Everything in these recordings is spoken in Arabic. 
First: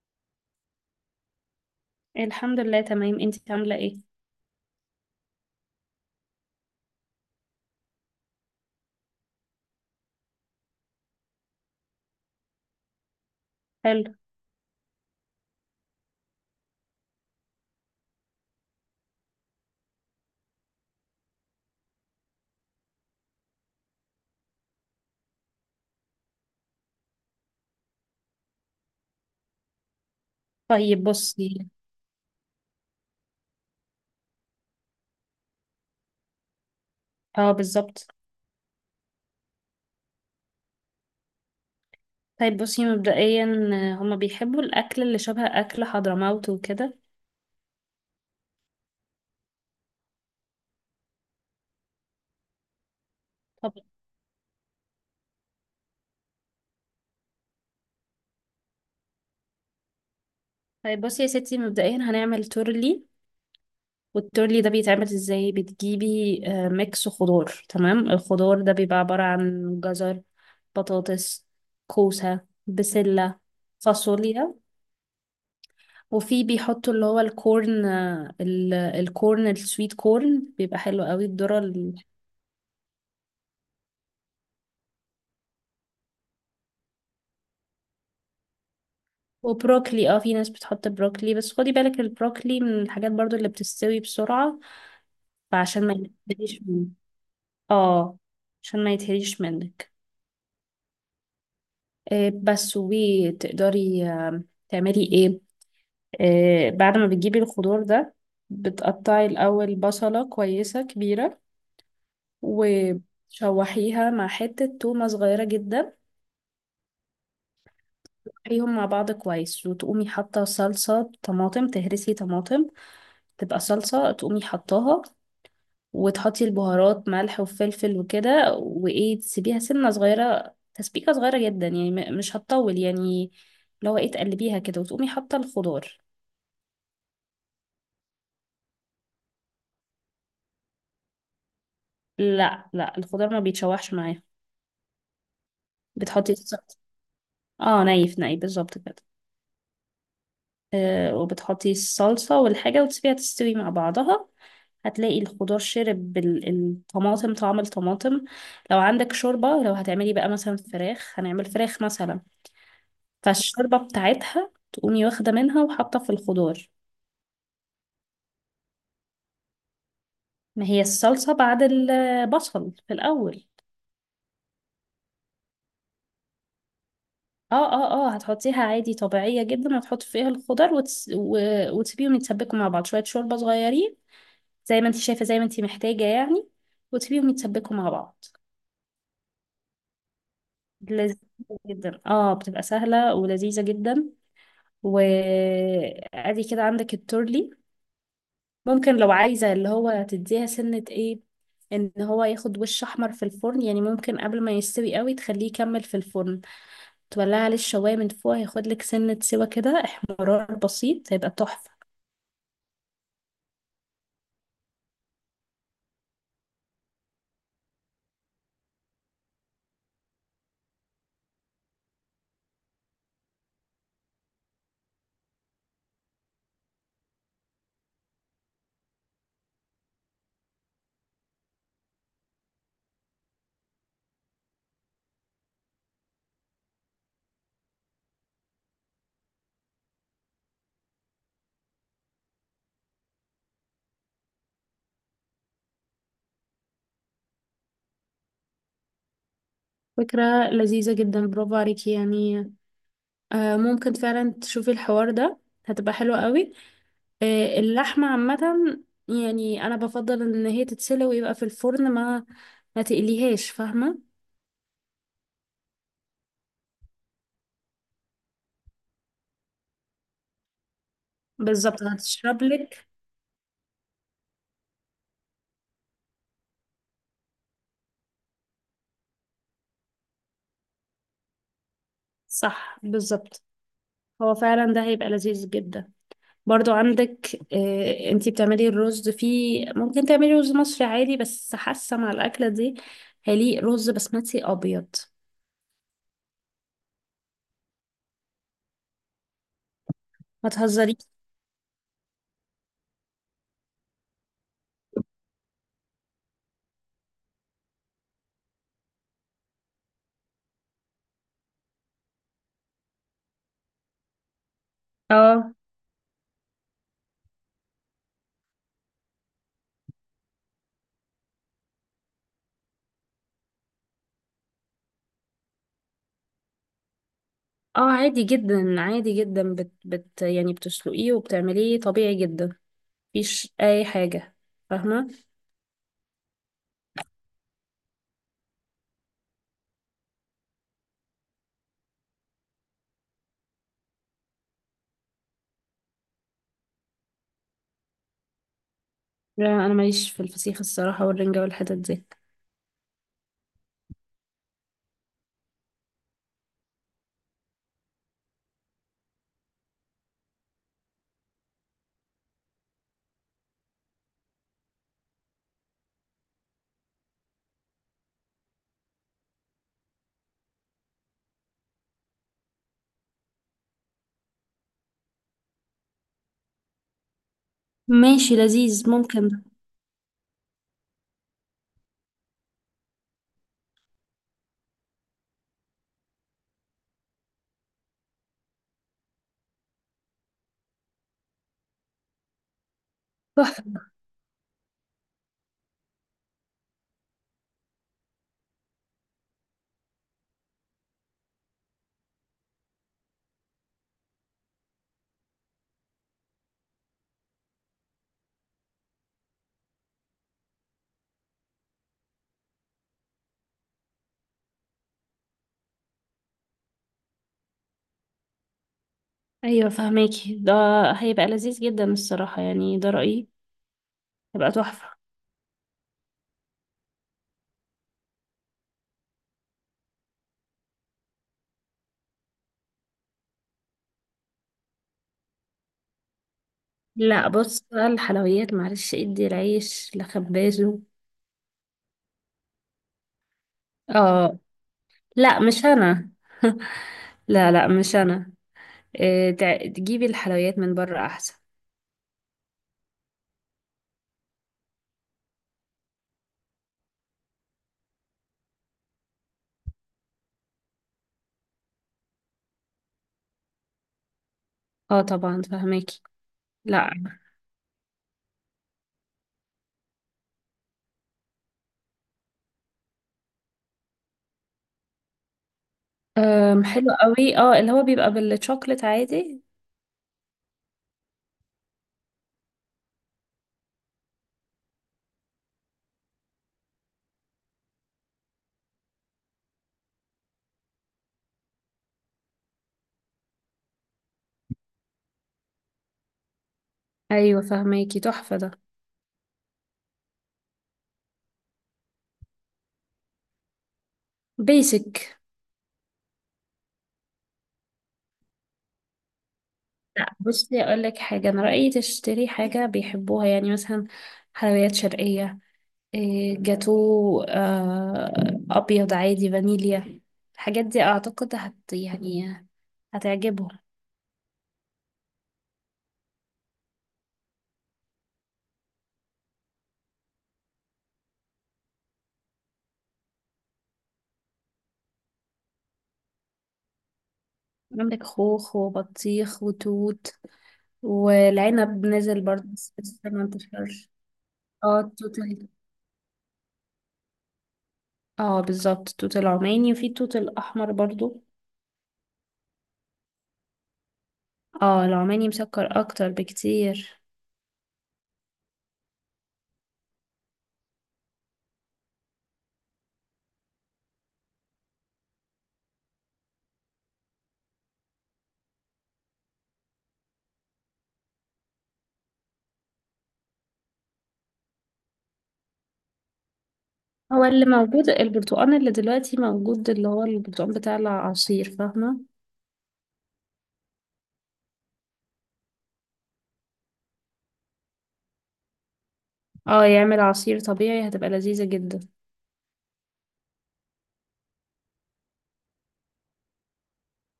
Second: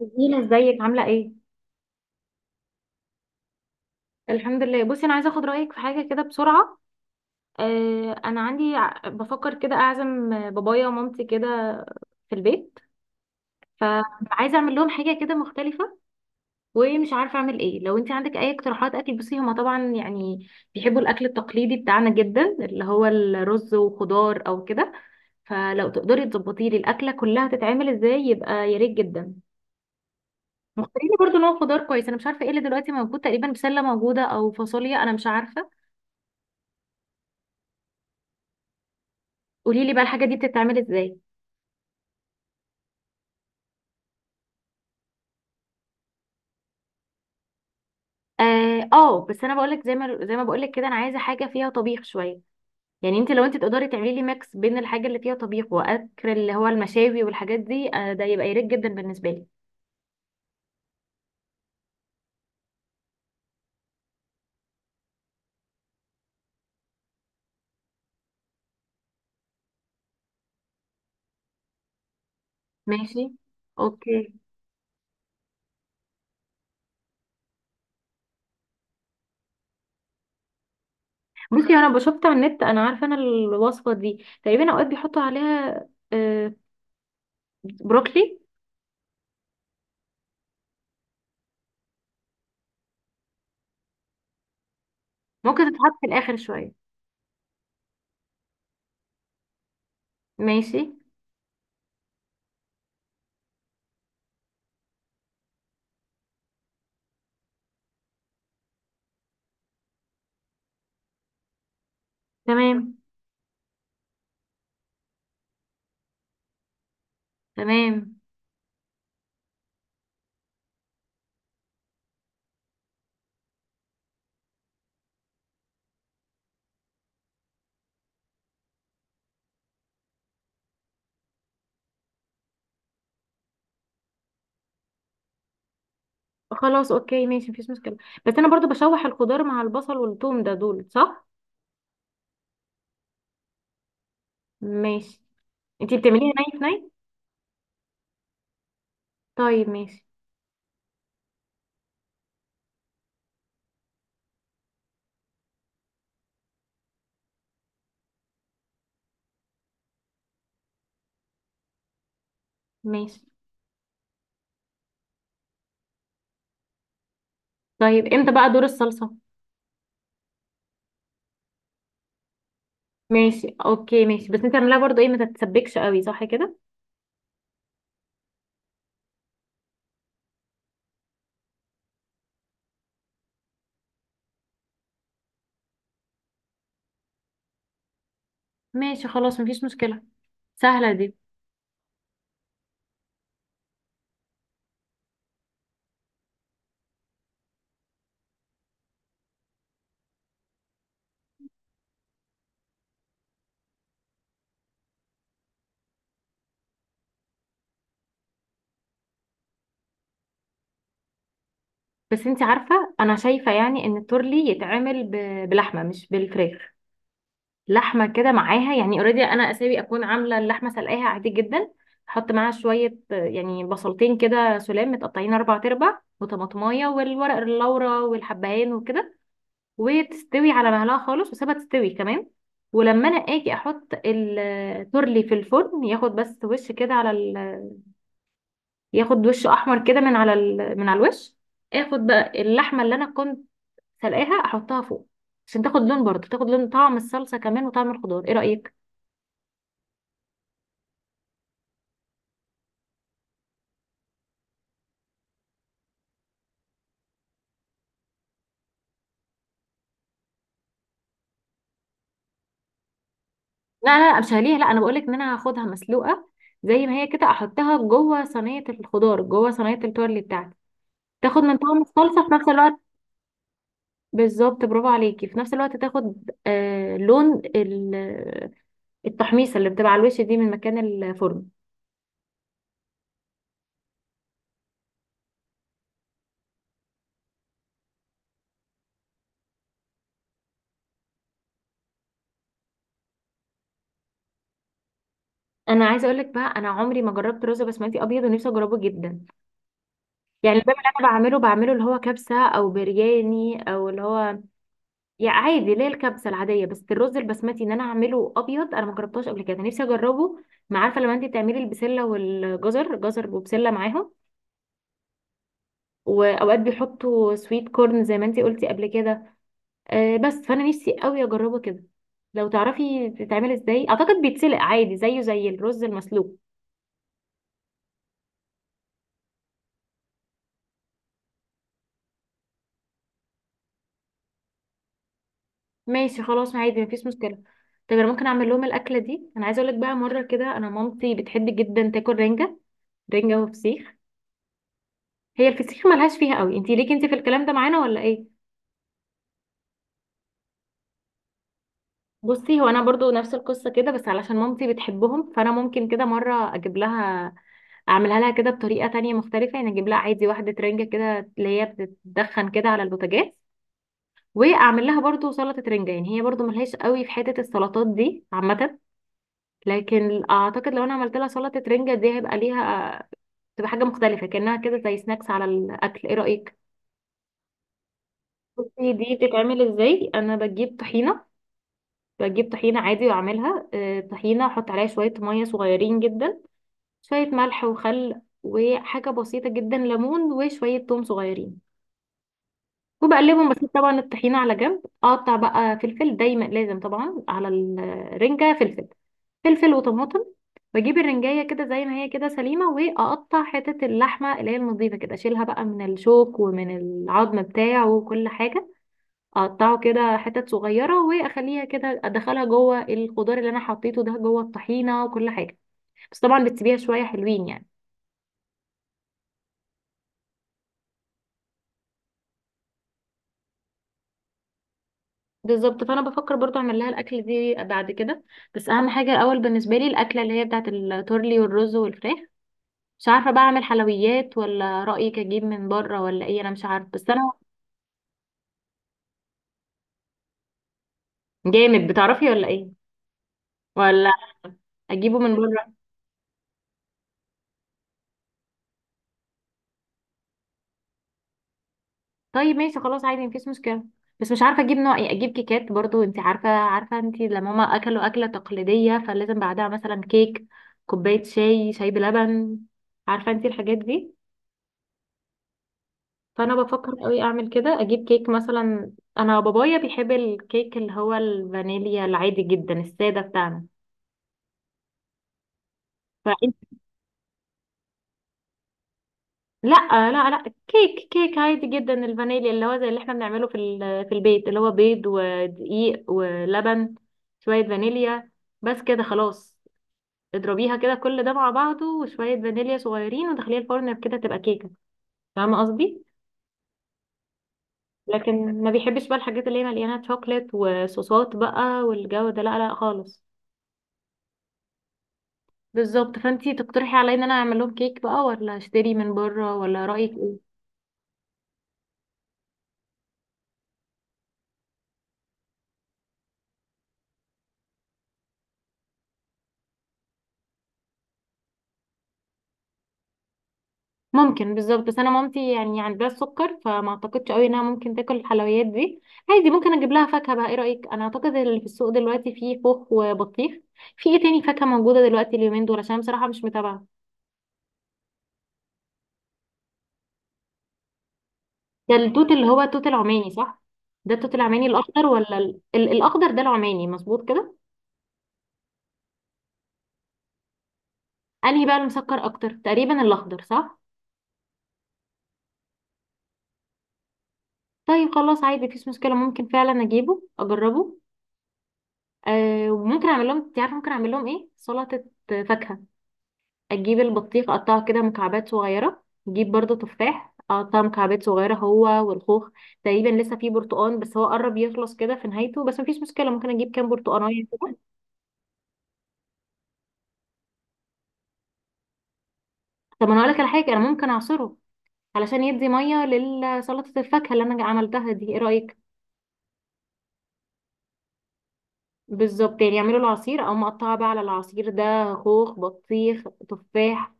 جميلة، ازيك؟ عاملة ايه؟ الحمد لله تمام، انت عاملة ايه؟ الحمد لله. بصي، انا عايزة اخد رأيك في حاجة كده بسرعة. انا عندي بفكر كده اعزم بابايا ومامتي كده في البيت. حلو. فعايزة اعمل لهم حاجة كده مختلفة. ومش عارفة اعمل ايه. لو انت عندك اي اقتراحات اكل. بصي، هما طبعا بيحبوا الاكل التقليدي بتاعنا جدا، اللي هو الرز وخضار او كده. فلو تقدري تظبطي لي الاكلة كلها تتعمل ازاي، يبقى يا ريت جدا. طيب مختارين برضو نوع بصي. خضار كويس. انا مش عارفة ايه اللي دلوقتي موجود، تقريبا بسلة موجودة او فاصوليا، انا مش عارفة. اه بالظبط. قولي لي بقى الحاجه دي بتتعمل ازاي. طيب بصي مبدئيا، هما بيحبوا الأكل اللي شبه أكل حضرموت وكده. اه. بس انا بقول لك، زي ما بقول لك كده، انا عايزه حاجه فيها طبيخ شويه. يعني لو انت طب تقدري تعملي لي ميكس بين الحاجه اللي فيها طبيخ واكل اللي هو المشاوي والحاجات دي، ده يبقى يريح جدا بالنسبه لي. طيب بصي يا ستي، مبدئيا هنعمل تورلي. والتورلي ده بيتعمل ازاي؟ بتجيبي ميكس خضار. تمام. الخضار ده بيبقى عبارة عن جزر، بطاطس، كوسة، ماشي. بسلة، اوكي. فاصوليا. وفي بيحطوا اللي هو الكورن، الكورن السويت كورن، بيبقى حلو قوي الذرة. بصي، انا شفتها من النت، انا عارفه انا الوصفه دي. تقريبا اوقات بيحطوا عليها آه بروكلي. وبروكلي. اه في ناس بتحط بروكلي، بس خدي بالك البروكلي من الحاجات برضو اللي بتستوي بسرعة. ممكن فعشان تتحط ما في الاخر يتهريش شويه. منك. اه عشان ما يتهريش منك. ماشي. آه بس وتقدري تعملي ايه؟ بعد ما بتجيبي الخضار ده، بتقطعي الأول بصلة كويسة كبيرة، تمام. وتشوحيها مع حتة تومة صغيرة جدا. تمام. تشوحيهم مع بعض كويس، وتقومي حاطة صلصة طماطم. تهرسي طماطم تبقى صلصة، تقومي حطاها. وتحطي البهارات ملح وفلفل وكده، وايه تسيبيها سنة صغيرة، تسبيكة صغيرة جدا يعني. مش هتطول يعني. لو ايه تقلبيها كده، وتقومي حاطة الخضار. خلاص اوكي ماشي، مفيش مشكله. بس انا برضو بشوح الخضار مع البصل والثوم ده، دول صح؟ لا لا، الخضار ما بيتشوحش معايا. ماشي. انتي بتعمليها بتحطي ناي في الصلصة. ناي. اه نايف نايف بالظبط كده. طيب ماشي. وبتحطي الصلصة والحاجة، وتسيبيها تستوي مع بعضها. هتلاقي الخضار شرب الطماطم، طعم الطماطم. لو عندك شوربة، لو هتعملي بقى مثلا فراخ، هنعمل فراخ مثلا، ماشي. فالشوربة بتاعتها تقومي واخدة منها وحاطة في الخضار. طيب، امتى بقى دور الصلصة؟ ما هي الصلصة بعد البصل في الأول. ماشي اوكي ماشي. بس انتي اعمليها برضو ايه، ما تتسبكش قوي، صح كده؟ اه هتحطيها عادي طبيعية جدا، وتحطي فيها الخضار وتسيبيهم يتسبكوا مع بعض، شوية شوربة صغيرين زي ما انت شايفة، زي ما انت محتاجة يعني، وتسيبيهم يتسبكوا مع بعض. ماشي خلاص، مفيش مشكلة، سهلة دي. لذيذة جدا، اه بتبقى سهلة ولذيذة جدا. وادي كده عندك التورلي. ممكن لو عايزة اللي هو تديها سنة ايه، ان هو ياخد وش احمر في الفرن يعني، ممكن قبل ما يستوي قوي تخليه يكمل في الفرن، تولع عليه الشواية من فوق، هياخد لك سنة سوا كده احمرار بسيط، هيبقى تحفة. بس انتي عارفة، انا شايفة يعني ان التورلي يتعمل بلحمة، مش بالفراخ. لحمة كده معاها يعني، اوريدي انا اساوي اكون عاملة اللحمة، سلقاها عادي جدا. احط معاها شوية، يعني بصلتين كده سلام متقطعين اربع تربع، وطماطمايه، والورق اللورا، والحبهان، وكده. وتستوي على مهلها خالص، وسيبها تستوي كمان. ولما انا اجي احط التورلي في الفرن، ياخد بس وش كده على ياخد وش احمر كده من على من على الوش. اخد بقى اللحمه اللي انا كنت سلقاها، احطها فوق عشان تاخد لون، برضه تاخد لون طعم الصلصه كمان وطعم الخضار. ايه رايك؟ فكرة لذيذة جدا، برافو عليكي يعني. آه ممكن فعلا تشوفي الحوار ده، هتبقى حلوة قوي. آه اللحمة عامة يعني انا بفضل ان هي تتسلق ويبقى في الفرن، ما تقليهاش، لا فاهمة. لا لا، مش هليها. لا انا بقولك ان انا هاخدها مسلوقه زي ما هي كده، احطها جوه صينيه الخضار، جوه صينيه التورلي بتاعتي. تاخد من طعم بالظبط، الصلصه في هتشرب نفس الوقت. لك. بالظبط، برافو عليكي. في نفس الوقت تاخد لون التحميصه اللي بتبقى على الوش دي من مكان الفرن. صح بالظبط، هو فعلا ده هيبقى لذيذ جدا. برضو عندك، انتي بتعملي الرز فيه، ممكن تعملي رز مصري عادي، بس حاسه مع الاكله دي هيليق رز بسمتي ابيض. انا عايزه اقول لك بقى، انا عمري ما جربت رز بسمتي ابيض ونفسي اجربه جدا. ما يعني الباب اللي تهزريش. انا بعمله بعمله اللي هو كبسه او برياني او اللي هو، يعني عادي، اللي هي الكبسه العاديه. بس الرز البسمتي ان انا اعمله ابيض، انا ما جربتهاش قبل كده، نفسي اجربه. ما عارفه، لما انت بتعملي البسله والجزر، جزر وبسله معاهم، اه واوقات بيحطوا سويت كورن زي ما انت قلتي قبل كده. بس فانا نفسي قوي اجربه كده. لو تعرفي بتتعمل ازاي. اعتقد بيتسلق عادي زيه زي الرز المسلوق. اه عادي جدا عادي جدا، بت, بت يعني بتسلقيه وبتعمليه طبيعي جدا، مفيش اي حاجه، فاهمه. ماشي خلاص عادي، مفيش مشكله. طب انا ممكن اعمل لهم الاكله دي. انا عايزه اقول لك بقى، مره كده، انا مامتي بتحب جدا تاكل رنجه. رنجه وفسيخ. هي الفسيخ ملهاش فيها قوي. انتي ليكي انتي في الكلام ده معانا ولا ايه؟ لا انا ماليش في الفسيخ الصراحه والرنجه والحتت دي. بصي، هو انا برضو نفس القصه كده، بس علشان مامتي بتحبهم، فانا ممكن كده مره اجيب لها، اعملها لها كده بطريقه تانية مختلفه. يعني اجيب لها عادي واحده رنجه كده اللي هي بتتدخن كده على البوتاجاز، واعمل لها برضو سلطه رنجه. يعني هي برضو ملهاش قوي في حته السلطات دي عامه، لكن اعتقد لو انا عملت لها سلطه رنجه دي، هيبقى ليها، تبقى حاجه مختلفه كانها كده زي سناكس على الاكل. ايه رايك؟ ماشي، لذيذ، بصي، دي ممكن ده. بتتعمل ازاي. انا بجيب طحينه، بجيب طحينه عادي واعملها طحينه. احط عليها شويه ميه صغيرين جدا، شويه ملح وخل وحاجه بسيطه جدا، ليمون وشويه توم صغيرين، وبقلبهم. بسيب تحفه. طبعا الطحينة على جنب، اقطع بقى فلفل. دايما لازم طبعا على الرنجة فلفل، فلفل وطماطم. بجيب الرنجاية كده زي ما هي كده سليمة، واقطع حتة اللحمة اللي هي النظيفة كده، اشيلها بقى من الشوك ومن العظم بتاعه وكل حاجة، اقطعه كده حتت صغيرة، واخليها كده، ادخلها جوه الخضار اللي انا حطيته ده، جوه الطحينة وكل حاجة. بس طبعا بتسيبيها شوية حلوين يعني. ايوه فهماكي ده، هيبقى لذيذ جدا الصراحه يعني، ده رايي، هيبقى تحفه. بالظبط، فانا بفكر برضو اعمل لها الاكل دي بعد كده. بس اهم حاجه الاول بالنسبه لي الاكله اللي هي بتاعه التورلي والرز والفراخ. مش عارفه بقى اعمل حلويات ولا رايك اجيب من بره ولا ايه، انا مش عارفه. بس لا انا، بص بقى، الحلويات معلش ادي العيش لخبازه. جامد، بتعرفي ولا ايه، ولا اه. اجيبه من لا مش بره؟ انا. لا لا مش انا. إيه تجيبي الحلويات من بره احسن. طيب ماشي، خلاص عادي، مفيش مشكله. بس مش عارفه اجيب نوع ايه. اجيب كيكات برضو، انت عارفه، عارفه انت لما هما اكلوا اكله تقليديه، فلازم بعدها مثلا كيك، كوبايه شاي، شاي بلبن، عارفه انت الحاجات دي. اه طبعا فهماكي. فانا لا. بفكر قوي اعمل كده، اجيب كيك مثلا. انا بابايا بيحب الكيك اللي هو الفانيليا العادي جدا الساده بتاعنا. فانت، أم حلو قوي، اه اللي هو بيبقى بالشوكليت عادي. لا لا، كيك عادي جدا، الفانيليا اللي هو زي اللي احنا بنعمله في في البيت، اللي هو بيض ودقيق ولبن، شويه فانيليا، بس كده خلاص. اضربيها كده كل ده مع بعضه، وشويه فانيليا صغيرين، ودخليها الفرن كده، تبقى كيكه. فاهمه قصدي. ايوه فهماكي، تحفه ده. لكن ما بيحبش بقى الحاجات اللي هي مليانه شوكليت وصوصات بقى والجو ده، لا لا خالص. بيسك. بالظبط، فانتي تقترحي عليا ان انا اعمل لهم كيك بقى ولا اشتري من بره، ولا رايك لا ايه؟ بصي، اقول لك حاجه، انا رايي تشتري حاجه بيحبوها يعني، مثلا حلويات شرقيه، جاتو، ابيض عادي فانيليا، الحاجات دي اعتقد هت يعني هتعجبهم. ممكن، بالظبط. بس انا مامتي يعني عندها السكر، فما اعتقدش قوي انها ممكن تاكل الحلويات دي. عادي، ممكن اجيب لها فاكهه بقى. ايه رايك؟ انا اعتقد اللي في السوق دلوقتي فيه خوخ وبطيخ. في ايه تاني فاكهه موجوده دلوقتي اليومين دول، عشان بصراحه مش متابعه. عندك خوخ وبطيخ وتوت، والعنب ده نزل التوت برضه اللي هو بس التوت لسه ما العماني، صح؟ انتشرش. ده التوت العماني اه الاخضر، التوت ولا ال- الاخضر ده العماني، مظبوط كده؟ اه بالظبط، التوت العماني، وفي التوت الاحمر برضو. انهي بقى المسكر اكتر، تقريبا الاخضر، صح؟ اه العماني مسكر اكتر بكتير. طيب خلاص عادي، مفيش مشكله، ممكن فعلا اجيبه اجربه. أه، وممكن اعمل لهم، انت عارفه ممكن اعمل لهم ايه، سلطه فاكهه. اجيب البطيخ اقطعه كده مكعبات صغيره، اجيب برضو تفاح اقطعه مكعبات صغيره هو والخوخ. تقريبا لسه فيه برتقان بس هو قرب يخلص كده في نهايته، بس مفيش مشكله، ممكن اجيب كام هو برتقانيه اللي كده. موجود البرتقال اللي دلوقتي موجود اللي هو البرتقال بتاع العصير، فاهمة. طب انا هقول لك على حاجه، انا ممكن اعصره علشان يدي ميه لسلطه الفاكهه اللي انا عملتها دي. ايه رايك؟ اه يعمل عصير طبيعي، هتبقى لذيذة جدا. بالظبط، يعني يعملوا العصير او مقطعه بقى على العصير ده، خوخ، بطيخ، تفاح،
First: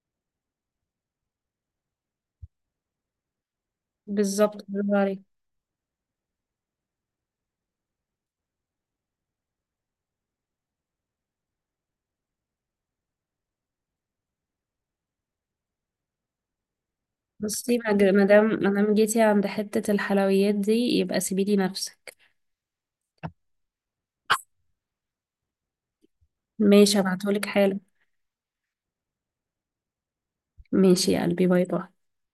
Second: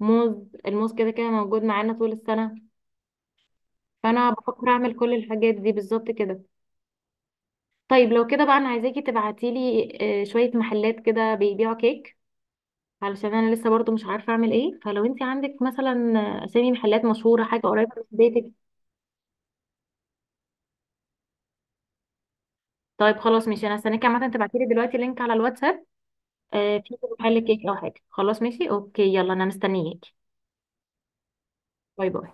موز. الموز كده كده موجود معانا طول السنه. فانا بالظبط، بفكر اعمل برافو كل عليكي. الحاجات دي بالظبط كده. طيب، لو كده بقى انا عايزاكي تبعتيلي شوية محلات كده بيبيعوا كيك، علشان انا لسه برضو مش عارفة اعمل ايه. فلو انت عندك مثلا اسامي محلات مشهورة، حاجة بصي، قريبة من ما بيتك. دام جيتي عند حتة الحلويات دي، يبقى سيبيلي نفسك. طيب خلاص ماشي، انا هستناكي عامة تبعتيلي دلوقتي لينك على الواتساب في ماشي محل هبعتهولك كيك او حالا. حاجة. خلاص ماشي، اوكي، يلا، انا مستنياكي. ماشي يا قلبي، باي باي. باي باي.